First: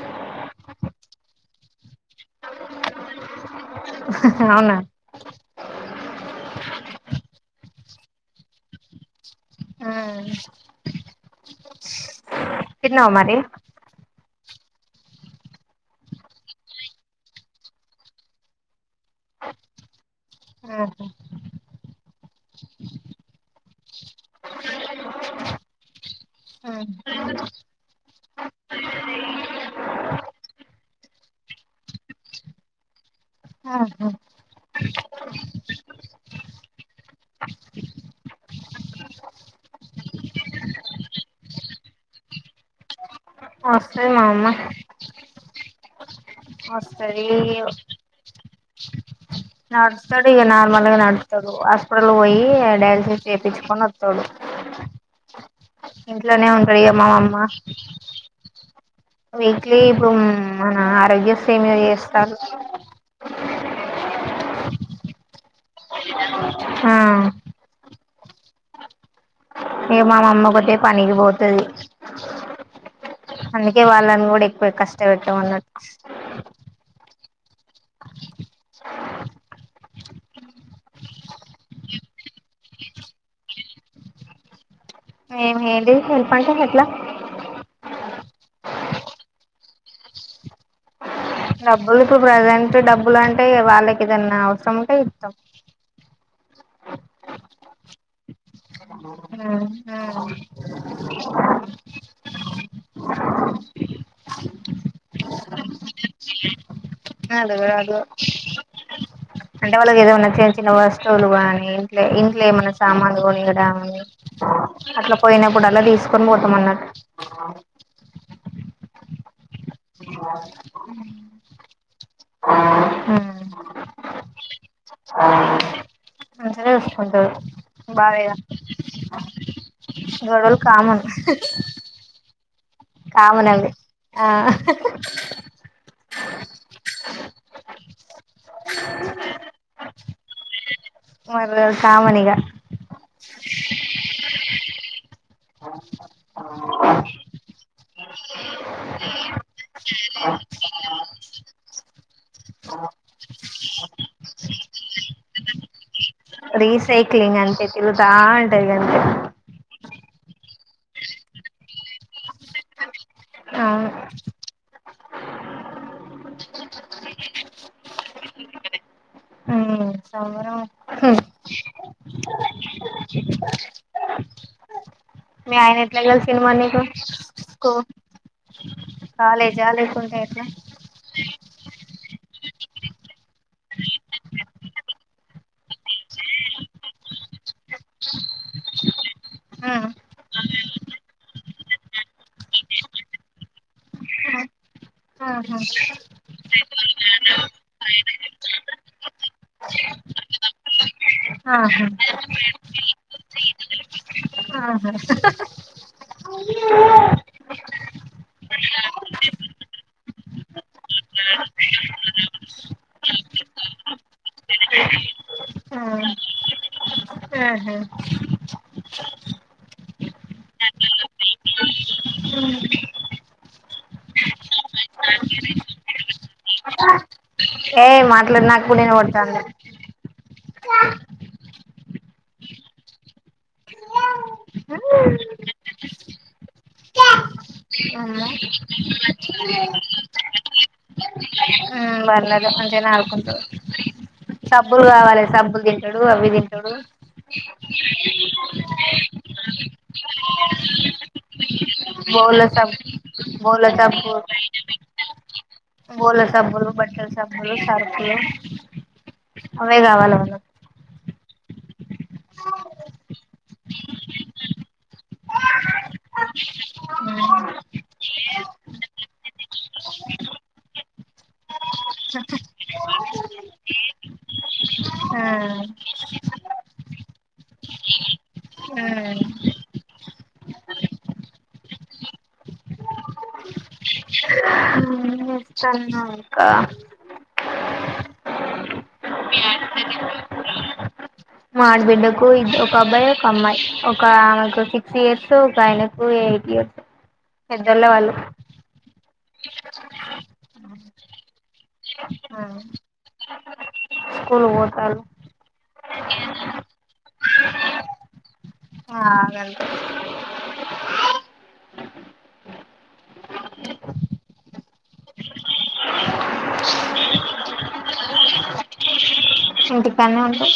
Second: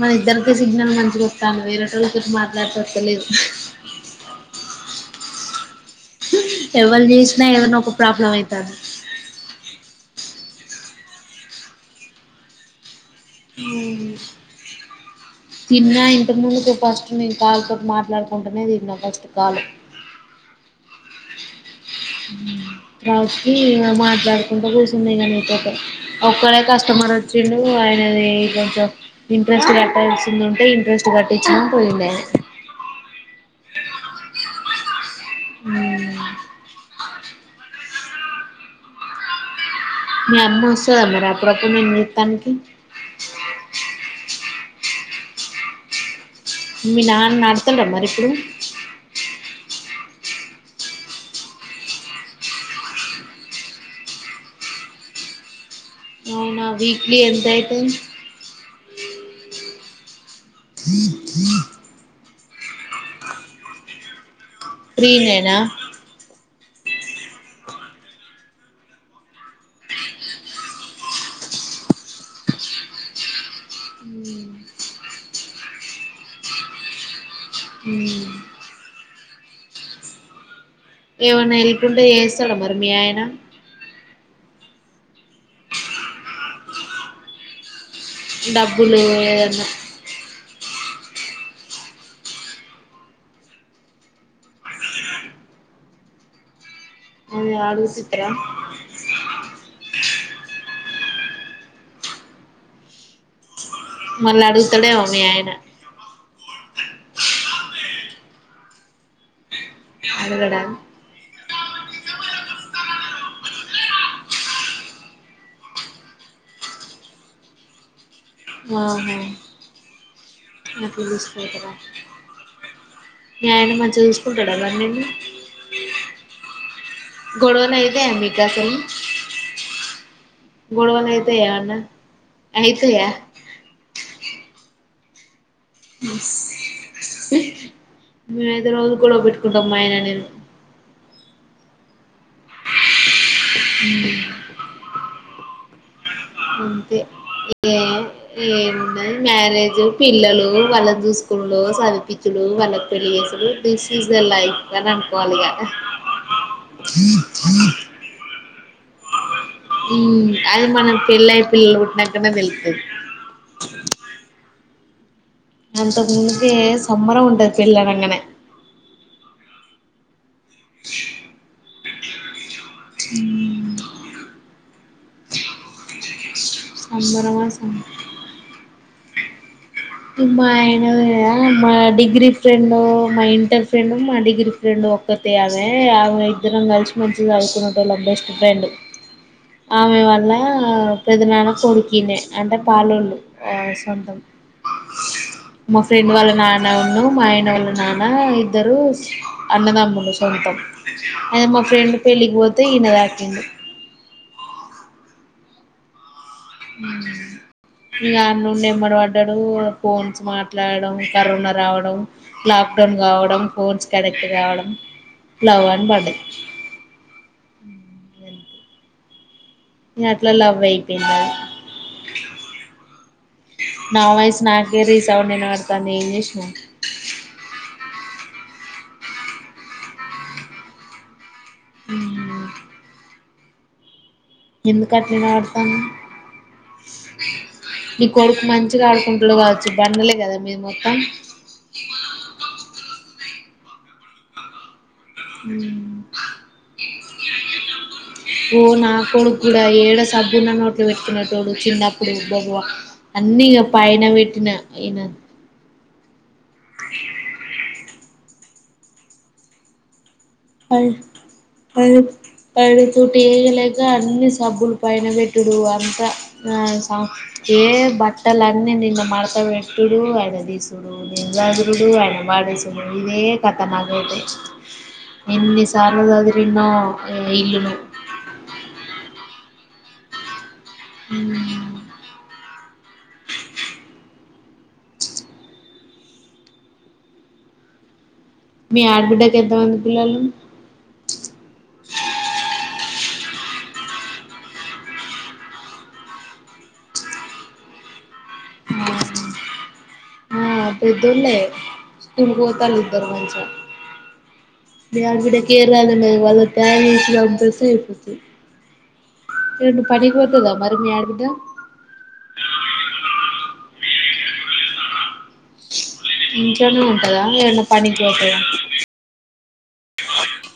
మన ఇద్దరిక సిగ్నల్ మంచిగా వస్తాను వేరేటోళ్ళతో మాట్లాడిత వస్తలేదు అవునా ఎవరు చేసినా ఎవరినా ఒక ప్రాబ్లం అవుతుంది ఆ కన్న ఉ మరి తిన్నా ఇంటి ముందుకు ఫస్ట్ నేను కాల్ తో మాట్లాడుకుంటూనే తిన్నా ఫస్ట్ కాల్ అ రాకి మాట్లాడుకుంటూ కూర్చంది కానీతో ఒక్కడే కస్టమర్ వచ్చిండు ఆయనది కొంచెం ఇంట్రెస్ట్ కట్టాల్సింది ఉంటే ఇంట్రెస్ట్ కట్టించిన పోయింది ఆయన ఆహా మీ అమ్మ వస్తుదా మరి అప్పుడప్పుడు నేను నీత్తానికి ఆ సే మా అమ్మ మీ వస్తది నాన్న అడుతండ మరి ఇప్పుడు నడుతాడు ఇక నార్మల్గా నడుతాడు హాస్పిటల్ పోయి డయాలసిస్ చేయించుకొని వస్తాడు ఇంట్లోనే అవునా వీక్లీ ఉండపగామ్మామమ్మ ఎంత అయితది వీక్లీ ఇప్పుడు మన ఆరోగ్య సేమ చేస్తారు ప్రీనేనా ఆ ఇక మామమ్మ కొట్టే పనికి పోతుది అందుకే వాళ్ళని కూడా ఎక్కువ కష్ట పెట్టామన్నట్టు ఏనా ఎల్కుండ ఏ స్థలం మర్మయనా హది హల్ పంట హట్లా డబ్బులు ఏదన్నా డబ్బులు ఇప్పుడు ప్రజెంట్ డబ్బులు అంటే వాళ్ళకి ఇదన్న అవసరంంటే ఇష్టం అ ఆడుగుతుత్ర మళ్ళ అడుగుతడేమో మీ ఆయన [unintelligible] అదు అంటే వాళ్ళది ఇద ఉన్నా అడగడా చిన్న [unintelligible] ఇంట్ ఇంట్లో ఏమన్నా సామానులు కొనియడం అని అట్లా పోయినప్పుడు అలా తీసుకొని పోతాం అ ఆహా అపుడు తీసుకపోతారా మీ ఆయన మాటలు మంచిగా చూసుకుంటాడా మరి నిన్ను చూసుకుంటాడు గొడవలు అయితాయా బానే గా మీకు అసలు [unintelligible] కామం అయితేయా ఆ ఉ మేమైతే రోజూ గొడవ పెట్టుకుంటాం మా ఆయన నేను మాకు రోజూ కామన్ ఇగ అంతే ఏం ఏందో ఈ మ్యారేజ్ పిల్లలు వాళ్ళం చూసుకునుడు చదివిపించుడు వాళ్ళ పెళ్ళి జేసుడు థిస్ ఇస్ ద లైఫ అని అనుకోవాలి ఇగ రీసైక్లింగ్ అంతే తిరుగుత ఉంటది ఇగ అంతే ఊమ్ అది మనకి పెళ్లై పిల్లలు పుట్టినకనే తెలుస్తది అవును అంతకు ముందే సంబరం ఉంటది పెళ్ళి అనంగానే ఉమ్ సంబరం మీ ఆయన ఎట్లా కలిసిండు మరీ నీకు సంబరమా సం స్కూల్ కాలేజ్ మా ఆయన యా [unintelligible] డిగ్రీ ఫ్రెండ్ మా ఇంటర్ ఫ్రెండ్ మా డిగ్రీ ఫ్రెండ్ ఒక్కతే అమే ఆమె ఇద్దరం కలిసి కలిసి చదుకునేటోళ్లం బెస్ట్ ఫ్రెండ్ ఆమె ఉమ్ వాల్ల పెదనాన్న కొడుకినే అంటే పాలొల్లు ఆ సొంతం ఆహా మా ఫ్రెండ్ వాళ్ళ నాన్న [unintelligible] మాయన వాళ్ళు నాన్న ఇద్దరు అన్నదమ్ములు సొంతం అదే మా ఆహా ఫ్రెండ్ పెళ్ళికి పోతే ఈయన కలిసిండు ఆహా మ ఇకా ఆన్నుండి ఎమ్మడి పడ్డాడు ఫోన్స్ మాట్లాడడం కరోనా రావడం లాక్ డౌన్ కావడం ఫోన్స్ కనెక్ట్ కావడం లవ్ అని పడది హ అట్లా లవ్ అయిపోయింద నా వాయిస్ నాకే రీసౌండ్ ఇన్స్పడతండీ ఏం చేసినవ్ ఏయ్ మాట్లాడి [unintelligible] నేను కొడతానా ఉ ఎందుకు అంటునాడు తను నీ అవునా కొడుకు మంచిగా ఆడుకుంటాడు కావచ్చు బండలే కదా మీది మొత్తం ఆ బండలు మచిగానే ఆడుకుంటారు సబ్బులు కావాలి సబ్బులు తింటాడు అవి తింటడు ఓ నా కొడుకు కూడా ఏడ సబ్బున్న నోట్లో పెట్టుకునేటోడు చిన్నప్పుడు బోల్ల బబవా సబ్బు అన్ని ఇగా బోల్ల పైన పెట్టిన ఈయన బోల సబ్బులు బట్టల సబ్బులు సర్ఫ్ అవే గవలే వాళ్ళకు అ పడుతూ లేయలేక అన్ని సబ్బులు పైన పెట్డుడు అంతా ఆ ఏ బట్టలన్నీ నిన్న మడతబటుడు ఆయన దీసుడు నేను సదురుడు ఆయన [unintelligible] ఇదే కథ నాకైతే ఆ ఎన్ని సార్లు సదిరిన్నో ఈ ఇల్లుని ఆ అ [unintelligible] చన్నా ఇక మీ ఆడబిడ్డకి ఎంతమంది పిల్లలు మా ఆడబిడ్డకు ఒక అబ్బాయి ఒక అమ్మాయి ఒక ఆమెకు సిక్స్ ఇయర్స్ ఒక ఆయనకు ఎయిట్ ఇయర్స్ ఇద్దరే వాళ్ళు బ [unintelligible] స్కూల్కి పోతరూ లేదు లేదు వాళ్ళకి క్యారీలు కలిపేసి ఏమన్న పనికి పోతద మరి మీ ఆడ బిడ్డ ఇంట్లోనే ఉంటదా ఏదనా పనికి పోతదా ఇంటికాడనే ఉంటది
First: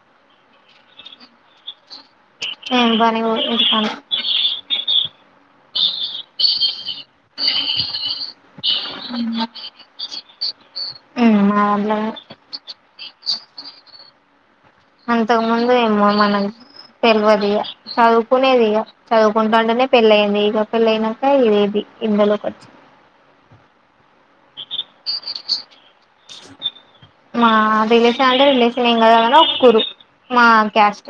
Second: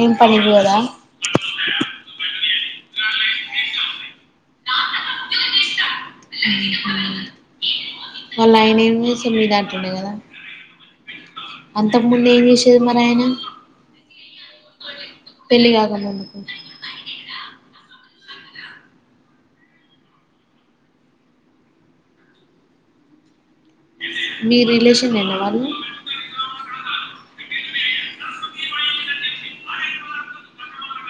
ఏం పనికి పొద ఏ బనే పోతది పనికి వాళ్ళ ఆయన ఏమి చేస్తాడు మా అంతక దాంట్లోనే ముందు ఏం చేసరూ మరి వాళ్ళయన అంతకు ముందు ఏమో మనకు తెల్వ దికా చదువు కునేది ఇక చదువుకుంటా ఉంటేనే పెళ్ళి అయ్యింది ఇక పెళ్ళి అయినాక ఇదేది ఇందలోకి వచ్చి [inaudible] మీ రిలేషన్ ఏనా వాళ్ళు మా రిలేషన్ అంటే రిలేషన్ ఏం కాదు గాను ఒక ఊరు మా క్యాస్ట్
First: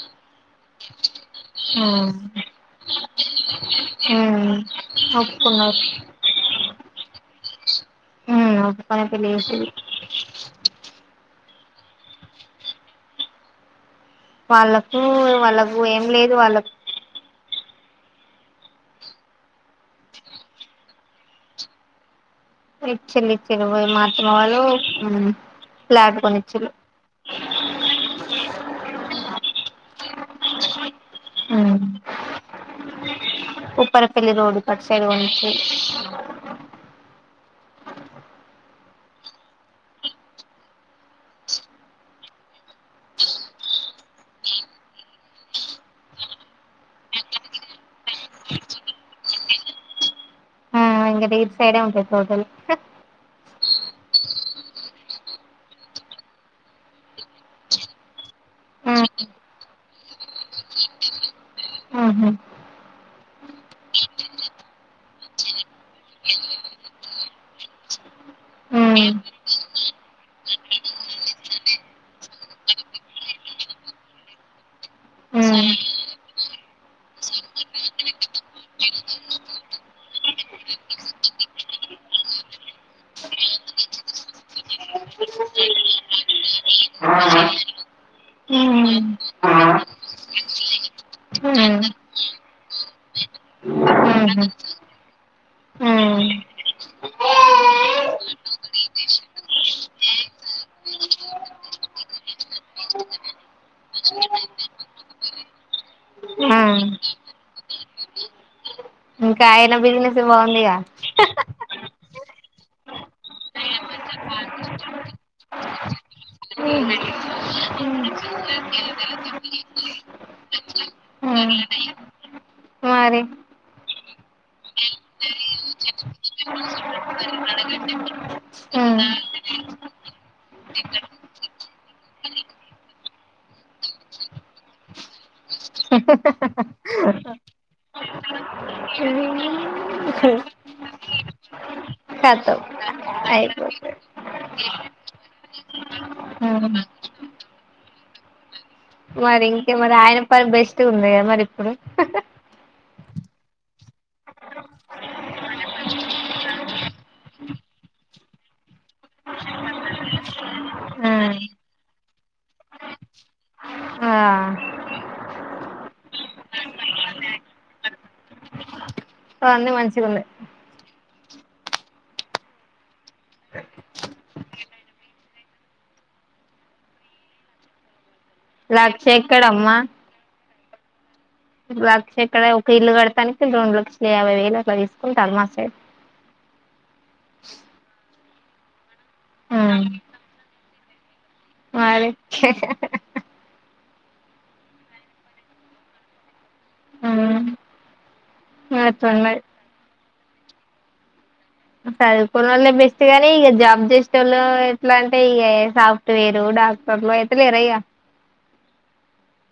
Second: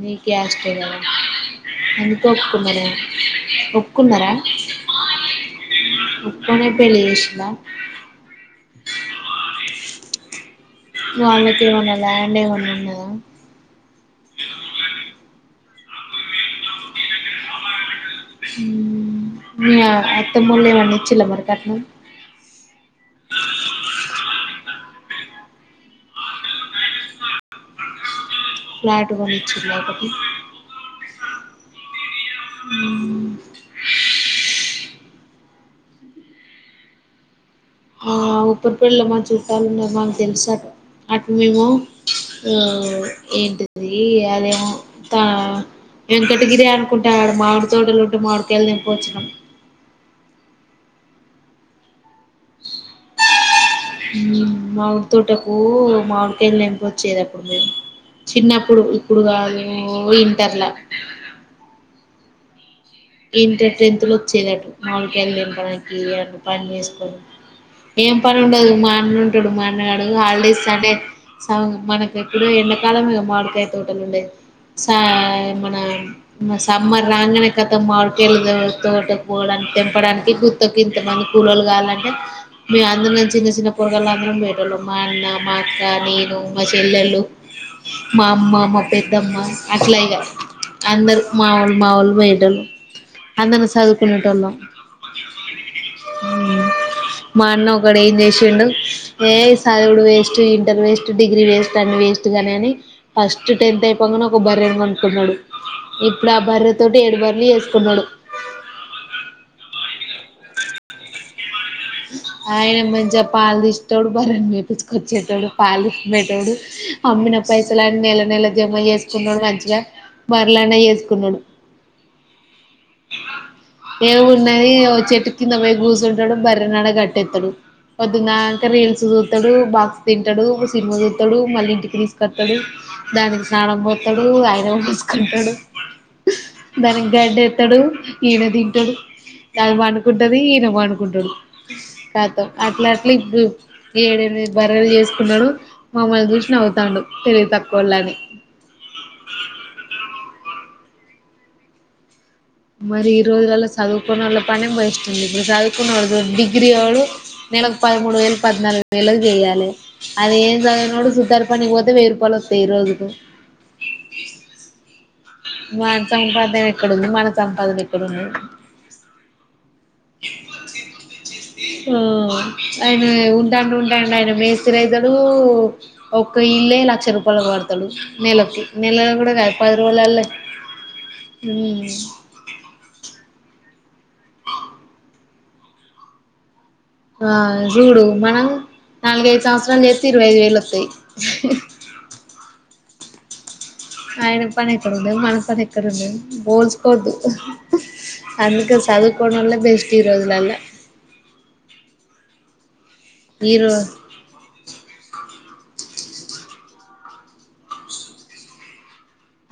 మీ కాస్ట్ అందుకే ఒప్పుకున్నారు ఏమో ఆ ఒప్పుకున్నారా ఒప్పుకున్నారు ఒప్పుకునే పెళ్లి చేసినార ఉమ్ ఒప్పుకునే పెళ్ళి చేశారు వాళ్ళ కేమన్న ల్యాండ్ ఏమన్నా ఉన్నదా వాళ్ళకు వాళ్ళకు ఏం లేదు వాళ్ళకు హమ్ మీ అత్తమ్మ వాళ్ళు ఈచిర మరి కట్నం ఇచ్చిరు యిచ్చిరు మా అత్తమ్మ వాళ్ళు ప్లాటు కొని ఇచ్చారు [inaudible] ఫ్లాట్ కొని ఇచ్చారు అయితే ఉమ్ ఉప్పరపెళ్ళి రోడుకు అటు సైడు పోయి [inaudible] ఆ ఉప్పరిపల్లిలో మా చుట్టాలు ఉన్నారూ మాకు తెలుసాట అటు మేము ఏంటిది అదేమో త వెంకటగిరి అనుకుంటాడు మామిడి తోటలుంటూ మామిడి కాయలు ఉంటే తెంపుకు వచ్చినాము ఇంకా డీప్ సైడే ఉంటాయి తోటలు మామిడి తోటకు మామిడికాయలు తెంపుకొచ్చేది అప్పుడు మేము చిన్నప్పుడు ఇప్పుడు ఉహు కాదు మేము ఇంటర్ల ఆహా ఇంటర్ టెన్త్ లో వచ్చేదట్టు మామిడి కాయలు తెంపడానికి అటు పని చేసుకోని ఏం పని ఉండదు మా ఉమ్ అన్న ఉంటాడు మా అన్నగాడు హాలిడే ఇస్తానే సవ మనకు ఇప్పుడ ఎండా కాలంలో మాడికాయలు తోటలు ఉంటాయి స ఉమ్ మన సమ్మర్ రంగానే క మాడికెళ్ళదు తోట పోడానికి తెంపడానికి గుర్త్కి ఇంతమంది కూలోలు కావాలంటే మీ అందరం చిన్న చిన్న పురగాళ్ళ అందరం పోయిటోల్లం మా అన్న మా అక్క నేను మా చెల్లెళ్ళు మా అమ్మ మా ఉమ్ పెద్దమ్మ అట్లా ఇగా అందరు మావోలు ఉహు మావోలు పోయేటోల్లు అందరం చదుకునే తొలమ్ ఉమ్ మా అన్న ఒకడ ఏం చేసిండు ఏ సదువుడు waste inter waste degree waste అం వేస్ట్ గాని అని ఫస్ట్ టెన్త్ అయిపోంగానే ఒక బర్రెని కోనుకున్నాడు ఇప్పుడు ఆ బర్రె తోటి ఏడు బర్రెలు చేసుకున్నాడు ఇంకా ఆయన బిజినెస్ బాగుందిగా ఆయన మంచిగా పాలు తీస్తాడు బర్రె ను మెప్పించుకొచ్చేతోడు పాలు పితికేతోడు అమ్మిన పైసలన్ని నెల నెల జమ చేసుకున్నడు మంచిగా మరలానే [unintelligible] [unintelligible] చేసుకున్నాడు మారే ఏ ఉన్నది ఇగ ఓ చెట్టు కిందకు పోయి కూచుంటడు బర్రెను ఆడ కట్టేత్తడు పొద్దున్నంక రీల్స్ చూతడు బాక్స్ తింటడు ఒక సినిమా చూస్తాడు మళ్ళీ ఇంటికి తీసుకొత్తడు దానికి స్నానం పోత్తడు ఆయన పోసుకుంటడు [inaudible] ఈయన తింటాడు ఉమ్ దాని పడుకుంటది ఈయన పడుకుంటడు ఖతం కతం అట్లా అట్లా ఇప్పుడు అయిపోతది ఏడెనిమి బర్రేలు చేసుకున్నడు మమ్మల్ని చూసి నవ్వుతండు తెలివి తక్కువొళ్ళు అని మరి ఇంకే మరి ఆయన పని బెస్ట్ ఉంది కదా మరి ఇప్పుడు మరి ఈ రోజులలో చదువుకొని వోళ్ళ పని భేస్టుఉంది ఇప్పుడు చదువుకున్నోల్లు చూడు డిగ్రీ వోడు నెలకు పదమూడు వేలు పద్నాలుగు వేలకి చేయాలి అది ఏం చదవనోడు సుతారు పనికి పోతే వెయ్యి రూపాయలు వ ఈ రోజుకు ఆ వాడి సంపాదన ఎక్కడుంది మన సంపాదన ఎక్కడుంది అ అన్ని మంచిగున్నై ఆ ఆయన ఉంటాండి ఉంటాండి ఆయన మేస్త్రీ అయితడు ఒక్క ఇల్లే లక్ష రూపాయలు పడతడు నెలకు లక్ష నెల కూడా ది పది ఎక్కడమ్మా రోజులల్లే లక్ష ఎక్కడ ఒక ఇల్లు కడతానికి రెండులక్ష యాబై వేలు అట్లా తీసుకుంటారు మా సైడ్ ఆ చూడు మనం నాలుగైదు సంవత్సరాలు చేత్తే ఇరవై ఐదు వేలు వత్తయి మరి ఆయన పని ఎక్కడ ఉండేది మన పని ఎక్కడ ఉండేది పోల్చుకోవద్దు అందుకే అట్లున్నది చదువుకోనోల్లే బెస్ట్ ఈ రోజులల్లో చదువుకున్నోళ్ళే బెస్ట్ గాని ఇగ రో జాబ్ చేసేటోల్లు ఇట్లా అంటే ఇగ సాఫ్ ట్వేరు డాక్టర్లు అయితలేరా ఇగ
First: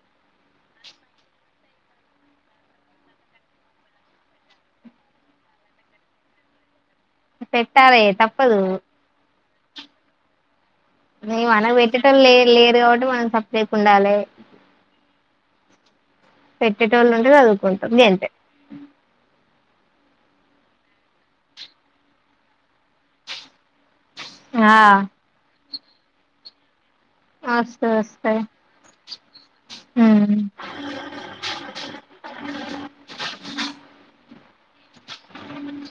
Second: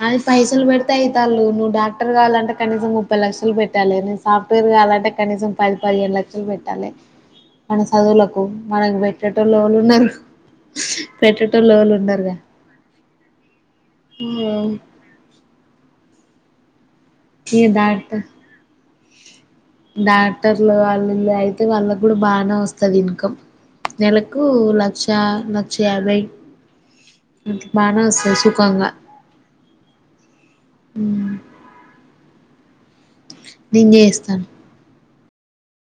అని పైసలు పెడితే అయితారు నువ్వు డాక్టర్ కావాలంటే కనీసం ముప్పై లక్షలు పెట్టాలి నేను సాఫ్ట్వేర్ అంటే కనీసం పది పదిహేను లక్షలు పెట్టాలి మన పెట్టాలే చదువులకు తప్పదు మనకు పెట్ట లోల్లూన్నరు మనకు పెట్టే టోల్లు లే లేరు కాబట్టి మనం సప్ప చేయకుండా ఉం పెట్టేటోళ్ళు ఉంటే ఈ చదువుకుంటాం డాక్టర్ గంతె డాక్టర్లు వాళ్ళు వీళ్ళు అయితే వాళ్ళకి కూడా బానే వస్తది ఇన్కమ్ నెలకు ఆ లక్ష లక్ష యాభై వస్తయి బానే వస్తది వస్తయి సుఖంగా ఉమ్ ఉం నేను చేస్తాను ఉ